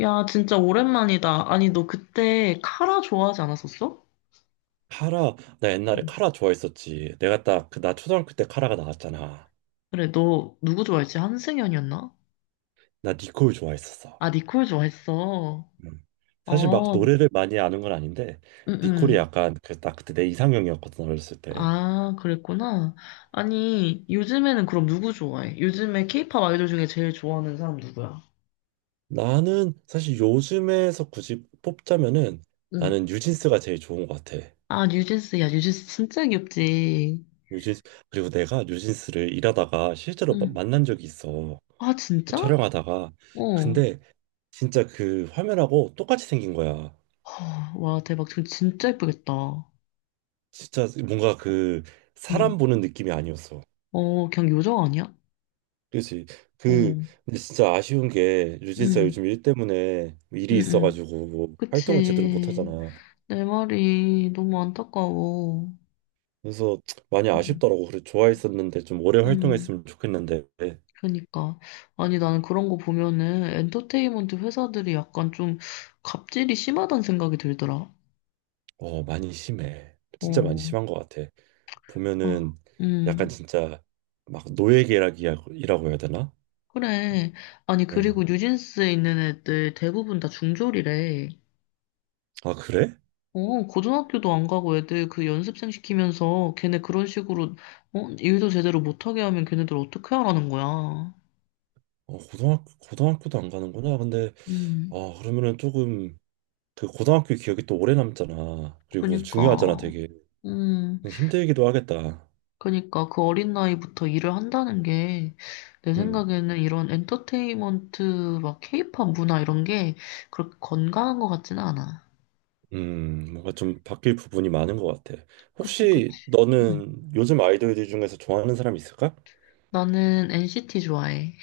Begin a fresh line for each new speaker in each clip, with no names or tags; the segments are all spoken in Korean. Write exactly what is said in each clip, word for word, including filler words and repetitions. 야, 진짜 오랜만이다. 아니, 너 그때 카라 좋아하지 않았었어?
카라. 나 옛날에
응.
카라 좋아했었지. 내가 딱 그 나 초등학교 때 카라가 나왔잖아.
그래, 너 누구 좋아했지? 한승연이었나?
나 니콜 좋아했었어.
아, 니콜 좋아했어.
음. 사실 막
어, 응,
노래를 많이 아는 건 아닌데, 니콜이
응.
약간 그 딱 그때 내 이상형이었거든, 어렸을 때.
아, 그랬구나. 아니, 요즘에는 그럼 누구 좋아해? 요즘에 케이팝 아이돌 중에 제일 좋아하는 사람 누구야?
나는 사실 요즘에서 굳이 뽑자면은,
응.
나는 뉴진스가 제일 좋은 것 같아.
아, 뉴진스. 야, 뉴진스 진짜 귀엽지.
뉴진스. 그리고 내가 뉴진스를 일하다가 실제로 마-
응.
만난 적이 있어.
아,
그
진짜?
촬영하다가.
어.
근데 진짜 그 화면하고 똑같이 생긴 거야.
허, 와, 대박. 지금 진짜 예쁘겠다.
진짜 뭔가 그
응.
사람 보는 느낌이 아니었어.
어, 그냥 요정 아니야?
그렇지.
어.
그 근데 진짜 아쉬운 게 유진스가
응,
요즘 일 때문에 일이
응, 응.
있어가지고 뭐 활동을 제대로 못
그치.
하잖아.
내 말이 너무 안타까워.
그래서 많이
음,
아쉽더라고. 그래 좋아했었는데 좀 오래
음,
활동했으면 좋겠는데.
그러니까. 아니, 나는 그런 거 보면은 엔터테인먼트 회사들이 약간 좀 갑질이 심하다는 생각이 들더라.
어, 많이 심해. 진짜 많이
어,
심한 것 같아.
아,
보면은 약간
음,
진짜 막 노예계약이라고 해야 되나?
그래. 아니,
응.
그리고 뉴진스에 있는 애들 대부분 다 중졸이래.
아, 그래?
어, 고등학교도 안 가고 애들 그 연습생 시키면서 걔네 그런 식으로, 어, 일도 제대로 못하게 하면 걔네들 어떻게 하라는 거야.
어, 고등학교 고등학교도 안 가는구나. 근데,
음.
아, 그러면은 조금, 그 고등학교 기억이 또 오래 남잖아. 그리고 중요하잖아,
그니까,
되게.
음,
힘들기도 하겠다.
그니까 그 어린 나이부터 일을 한다는 게 내
음,
생각에는 이런 엔터테인먼트 막 케이팝 문화 이런 게 그렇게 건강한 것 같지는 않아.
음, 뭔가 좀 바뀔 부분이 많은 것 같아.
그치, 그치.
혹시
응.
너는 요즘 아이돌들 중에서 좋아하는 사람 있을까?
나는 엔시티 좋아해.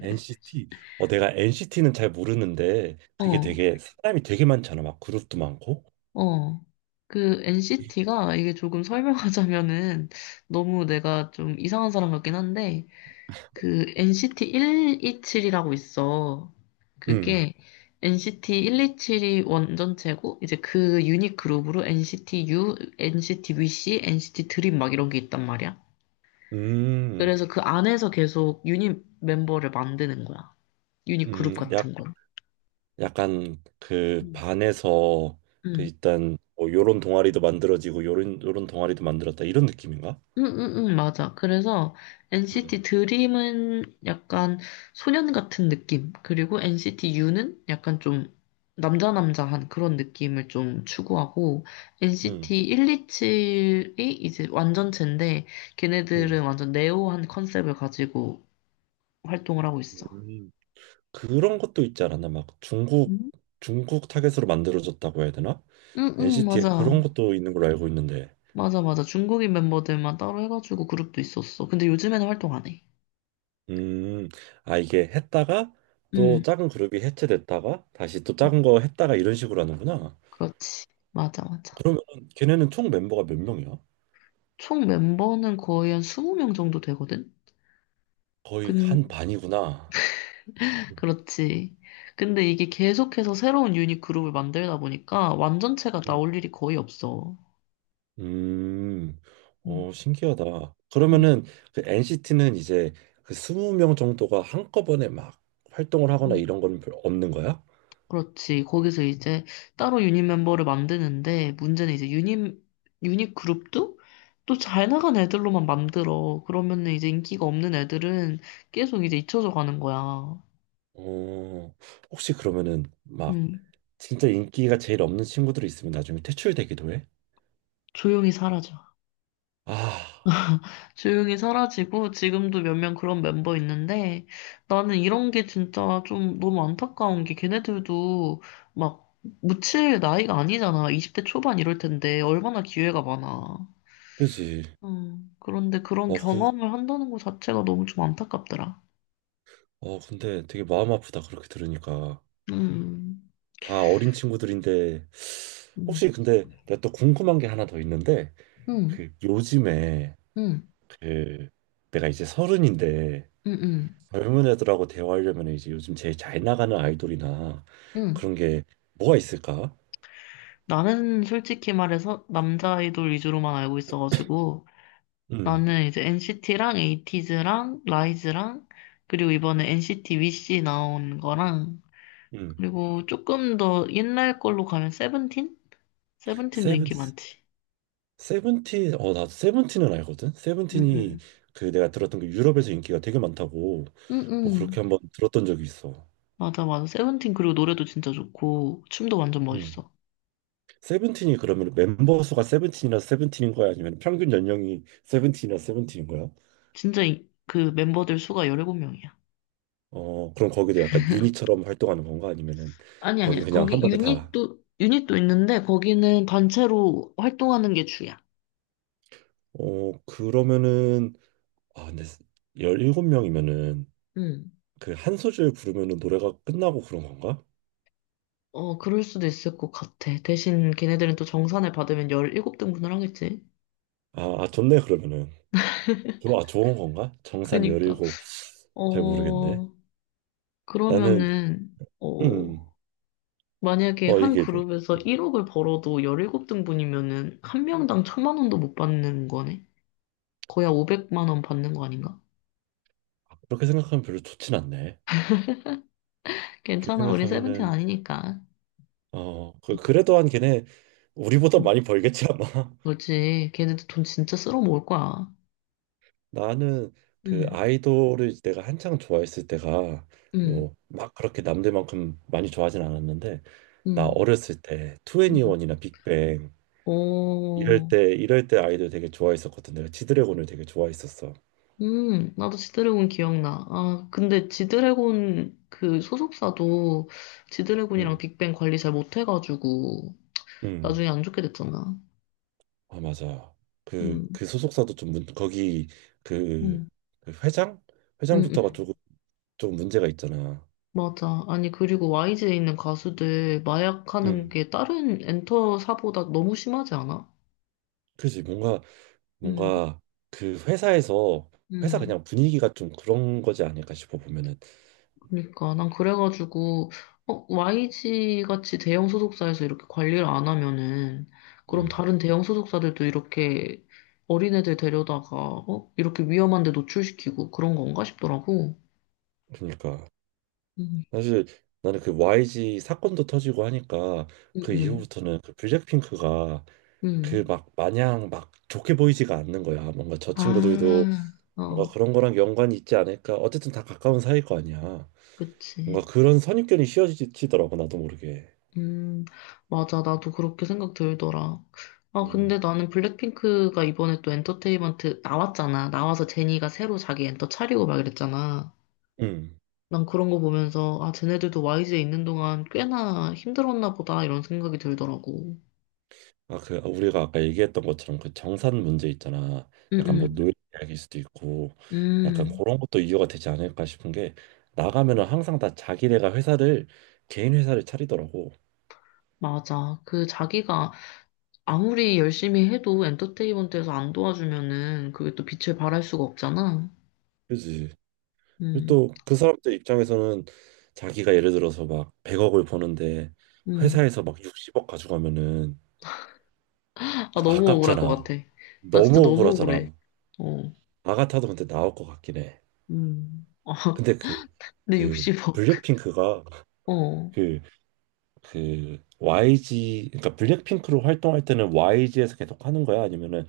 엔씨티. 어, 내가 엔씨티는 잘 모르는데 그게
어,
되게 사람이 되게 많잖아. 막 그룹도 많고.
어. 그 엔시티가 이게 조금 설명하자면은 너무 내가 좀 이상한 사람 같긴 한데 그 엔시티 일이칠이라고 있어.
음,
그게 엔시티 일이칠이 원전체고 이제 그 유닛 그룹으로 NCT U, NCT VC, NCT 드림 막 이런 게 있단 말이야.
음,
그래서 그 안에서 계속 유닛 멤버를 만드는 거야. 유닛
음,
그룹
약
같은 거.
약간 그 반에서, 그
응.
일단 뭐 요런 동아리도 만들어지고 요런 요런 동아리도 만들었다, 이런 느낌인가?
응응응 맞아. 그래서
음.
엔시티 드림은 약간 소년 같은 느낌. 그리고 엔시티 U는 약간 좀 남자 남자한 그런 느낌을 좀 추구하고
음.
엔시티 일이칠이 이제 완전체인데 걔네들은
음.
완전 네오한 컨셉을 가지고 활동을 하고 있어.
음. 그런 것도 있지 않았나? 막 중국
응?
중국 타겟으로 만들어졌다고 해야 되나?
응응
엔씨티에 그런
맞아.
것도 있는 걸로 알고 있는데.
맞아 맞아. 중국인 멤버들만 따로 해가지고 그룹도 있었어. 근데 요즘에는 활동 안 해.
음. 아, 이게 했다가 또
응.
작은 그룹이 해체됐다가 다시 또
응,
작은 거 했다가 이런 식으로 하는구나.
그렇지. 맞아 맞아.
그러면 걔네는 총 멤버가 몇 명이야?
총 멤버는 거의 한 이십 명 정도 되거든?
거의 한
근,
반이구나.
그렇지. 근데 이게 계속해서 새로운 유닛 그룹을 만들다 보니까 완전체가
음.
나올 일이 거의 없어.
음.
음,
어, 신기하다.
음,
그러면은 그 엔씨티는 이제 그 스무 명 정도가 한꺼번에 막 활동을 하거나
음.
이런 건 별- 없는 거야?
그렇지. 거기서 이제 따로 유닛 멤버를 만드는데 문제는 이제 유닛, 유닛 그룹도 또 잘 나간 애들로만 만들어. 그러면은 이제 인기가 없는 애들은 계속 이제 잊혀져 가는 거야.
어, 혹시 그러면은 막
음,
진짜 인기가 제일 없는 친구들이 있으면 나중에 퇴출되기도 해?
조용히 사라져.
아,
조용히 사라지고 지금도 몇 명 그런 멤버 있는데 나는 이런 게 진짜 좀 너무 안타까운 게 걔네들도 막 묻힐 나이가 아니잖아. 이십 대 초반 이럴 텐데 얼마나 기회가 많아.
그지.
음, 그런데 그런
어, 그,
경험을 한다는 것 자체가 너무 좀 안타깝더라.
어, 근데 되게 마음 아프다. 그렇게 들으니까.
음,
다 어린 친구들인데,
음,
혹시 근데 내가 또 궁금한 게 하나 더 있는데,
음,
그 요즘에,
음,
그 내가 이제 서른인데,
음, 음.
젊은 애들하고 대화하려면 이제 요즘 제일 잘 나가는 아이돌이나
음.
그런 게 뭐가 있을까?
나는 솔직히 말해서 남자 아이돌 위주로만 알고 있어가지고
음,
나는 이제 엔시티랑 에이티즈랑 라이즈랑 그리고 이번에 엔시티 위시 나온 거랑
음.
그리고 조금 더 옛날 걸로 가면 세븐틴? 세븐틴도
세븐,
인기 많지.
세븐틴, 어, 나 세븐틴은 알거든? 세븐틴이,
응응.
그 내가 들었던 게 유럽에서 인기가 되게 많다고, 뭐
응응.
그렇게 한번 들었던 적이 있어.
맞아 맞아. 세븐틴 그리고 노래도 진짜 좋고 춤도 완전
음.
멋있어.
세븐틴이 그러면 멤버 수가 세븐틴이나 세븐틴인 거야? 아니면 평균 연령이 세븐틴이나 세븐틴인 거야?
진짜 이- 그 멤버들 수가 십칠 명이야.
어, 그럼 거기도 약간 유닛처럼 활동하는 건가? 아니면은
아니
거기
아니.
그냥
거기
한 번에 다.
유닛도 유닛도 있는데 거기는 단체로 활동하는 게 주야.
어, 그러면은, 아, 근데 열일곱 명이면은
응.
그 한 소절 부르면은 노래가 끝나고 그런 건가?
어, 그럴 수도 있을 것 같아. 대신 걔네들은 또 정산을 받으면 십칠 등분을 하겠지.
아, 아 좋네, 그러면은. 좋아, 좋은 건가? 정산
그러니까.
열일곱, 잘 모르겠네.
어,
나는,
그러면은, 어,
음,
만약에
어
한
얘기해줘.
그룹에서 일억을 벌어도 십칠 등분이면은 한 명당 천만 원도 못 받는 거네? 거의 한 오백만 원 받는 거 아닌가?
아, 그렇게 생각하면 별로 좋진 않네. 그렇게
괜찮아, 우리 세븐틴
생각하면은,
아니니까.
어, 그, 그래도 한 걔네 우리보다
음.
많이 벌겠지 아마.
그렇지. 걔네들 돈 진짜 쓸어 모을 거야.
나는 그
응,
아이돌을 내가 한창 좋아했을 때가,
응,
뭐 막 그렇게 남들만큼 많이 좋아하진 않았는데, 나
응,
어렸을 때
응.
투애니원이나 빅뱅 이럴
어,
때 이럴 때 아이돌 되게 좋아했었거든. 내가 지드래곤을 되게 좋아했었어.
음, 나도 지드래곤 기억나. 아, 근데 지드래곤 그 소속사도 지드래곤이랑
음,
빅뱅 관리 잘 못해가지고
음.
나중에 안 좋게 됐잖아.
아 맞아, 그
음,
그 소속사도 좀 문, 거기, 그,
음,
그 회장,
음,
회장부터가
음.
조금 좀 문제가 있잖아.
맞아. 아니, 그리고 와이지에 있는 가수들
응,
마약하는 게 다른 엔터사보다 너무 심하지 않아?
그지. 뭔가
음,
뭔가 그 회사에서, 회사
음.
그냥 분위기가 좀 그런 거지 않을까 싶어, 보면은.
그러니까 난 그래가지고 어, 와이지 같이 대형 소속사에서 이렇게 관리를 안 하면은 그럼
응,
다른 대형 소속사들도 이렇게 어린애들 데려다가 어? 이렇게 위험한 데 노출시키고 그런 건가 싶더라고.
그러니까
음,
사실 나는 그 와이지 사건도 터지고 하니까
음,
그
음.
이후부터는 그 블랙핑크가 그
음.
막 마냥 막 좋게 보이지가 않는 거야. 뭔가 저 친구들도
아,
뭔가
어,
그런 거랑 연관이 있지 않을까. 어쨌든 다 가까운 사이일 거 아니야. 뭔가
그치.
그런 선입견이 씌워지더라고, 나도 모르게.
음, 맞아. 나도 그렇게 생각 들더라. 아, 근데
음.
나는 블랙핑크가 이번에 또 엔터테인먼트 나왔잖아. 나와서 제니가 새로 자기 엔터 차리고 막 이랬잖아.
음.
난 그런 거 보면서, 아, 쟤네들도 와이지에 있는 동안 꽤나 힘들었나 보다, 이런 생각이 들더라고.
아, 그 아, 우리가 아까 얘기했던 것처럼 그 정산 문제 있잖아.
응,
약간 뭐
응,
노예 이야기일 수도 있고, 약간
음,
그런 것도 이유가 되지 않을까 싶은 게, 나가면은 항상 다 자기네가 회사를, 개인 회사를 차리더라고.
맞아. 그 자기가 아무리 열심히 해도 엔터테인먼트에서 안 도와주면은 그게 또 빛을 발할 수가 없잖아.
그지. 그리고
음,
또 그 사람들 입장에서는 자기가 예를 들어서 막 백억을 버는데
음.
회사에서 막 육십억 가져가면은
아, 너무 억울할 것
아깝잖아.
같아. 나 진짜
너무
너무 억울해.
억울하잖아.
어,
나 같아도 근데 나올 것 같긴 해.
음. 아,
근데 그
내
그
육십억.
블랙핑크가,
어,
그 그 와이지, 그러니까 블랙핑크로 활동할 때는 와이지에서 계속 하는 거야? 아니면은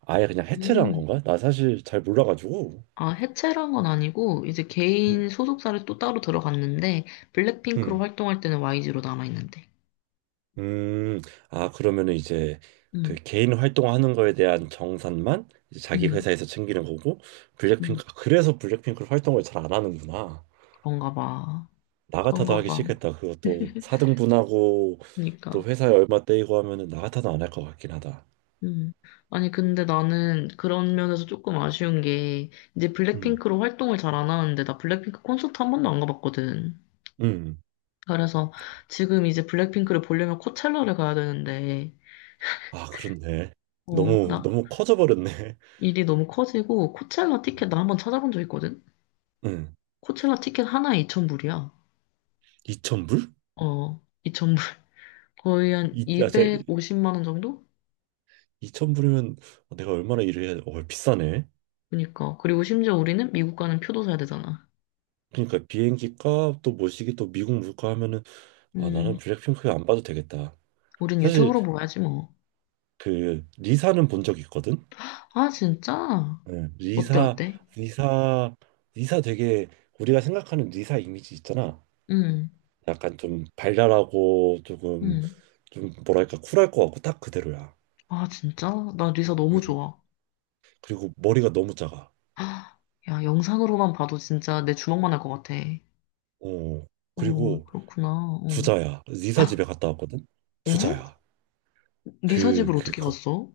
아예 그냥 해체를 한
음.
건가? 나 사실 잘 몰라가지고.
아, 해체란 건 아니고, 이제
음.
개인 소속사를 또 따로 들어갔는데, 블랙핑크로
음.
활동할 때는 와이지로 남아있는데.
음. 아, 그러면은 이제 그
응
개인 활동하는 거에 대한 정산만 이제 자기
응
회사에서 챙기는 거고,
응
블랙핑크, 아, 그래서 블랙핑크로 활동을 잘 안 하는구나.
그런가 봐.
나 같아도
그런가
하기
봐.
싫겠다. 그것도 사등분하고 또
그러니까.
회사에 얼마 떼이고 하면은 나 같아도 안 할 것 같긴 하다.
음. 아니, 근데 나는 그런 면에서 조금 아쉬운 게, 이제
음.
블랙핑크로 활동을 잘 안 하는데, 나 블랙핑크 콘서트 한 번도 안 가봤거든.
음.
그래서 지금 이제 블랙핑크를 보려면 코첼라를 가야 되는데,
아, 그렇네.
어,
너무
나
너무 커져 버렸네.
일이 너무 커지고, 코첼라 티켓 나 한번 찾아본 적 있거든?
응.
코첼라 티켓 하나에 이천 불이야.
이천 불.
어, 이천 불 거의 한
이, 아, 제
이백오십만 원 정도?
이천 불이면 내가 얼마나 일을 해야 돼? 어, 비싸네.
그니까. 그리고 심지어 우리는 미국 가는 표도 사야 되잖아.
그러니까 비행기 값, 또 모시기, 또 미국 물가 하면은, 아, 나는
음,
블랙핑크 안 봐도 되겠다.
우린
사실
유튜브로 봐야지 뭐.
그 리사는 본 적 있거든.
아, 진짜?
네.
어때,
리사.
어때?
리사 리사 되게, 우리가 생각하는 리사 이미지 있잖아.
음,
약간 좀 발랄하고, 조금
음.
좀 뭐랄까 쿨할 것 같고, 딱 그대로야.
아, 진짜? 나 리사 너무
응.
좋아.
그리고 머리가 너무 작아.
아, 야, 영상으로만 봐도 진짜 내 주먹만 할 것 같아.
어,
어,
그리고
그렇구나. 어.
부자야. 리사 집에
아,
갔다 왔거든?
어?
부자야.
리사
그,
집을
그,
어떻게
거,
갔어?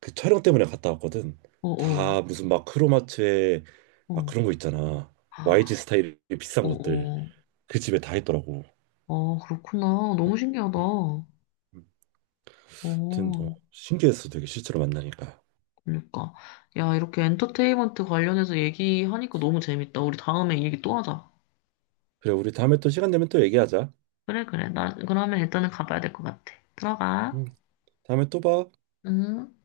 그 촬영 때문에 갔다 왔거든.
어, 어,
다 무슨 막 크로마트에 막
어.
그런 거 있잖아. 와이지
아,
스타일의
어,
비싼 것들.
어.
그 집에 다 있더라고.
아, 그렇구나. 너무
음,
신기하다.
응,
어.
응. 아무튼, 어, 신기했어. 되게 실제로 만나니까.
그러니까. 야, 이렇게 엔터테인먼트 관련해서 얘기하니까 너무 재밌다. 우리 다음에 얘기 또 하자.
그래, 우리 다음에 또 시간 되면 또 얘기하자.
그래, 그래. 나, 그러면 일단은 가봐야 될 것 같아. 들어가.
응, 다음에 또 봐.
응.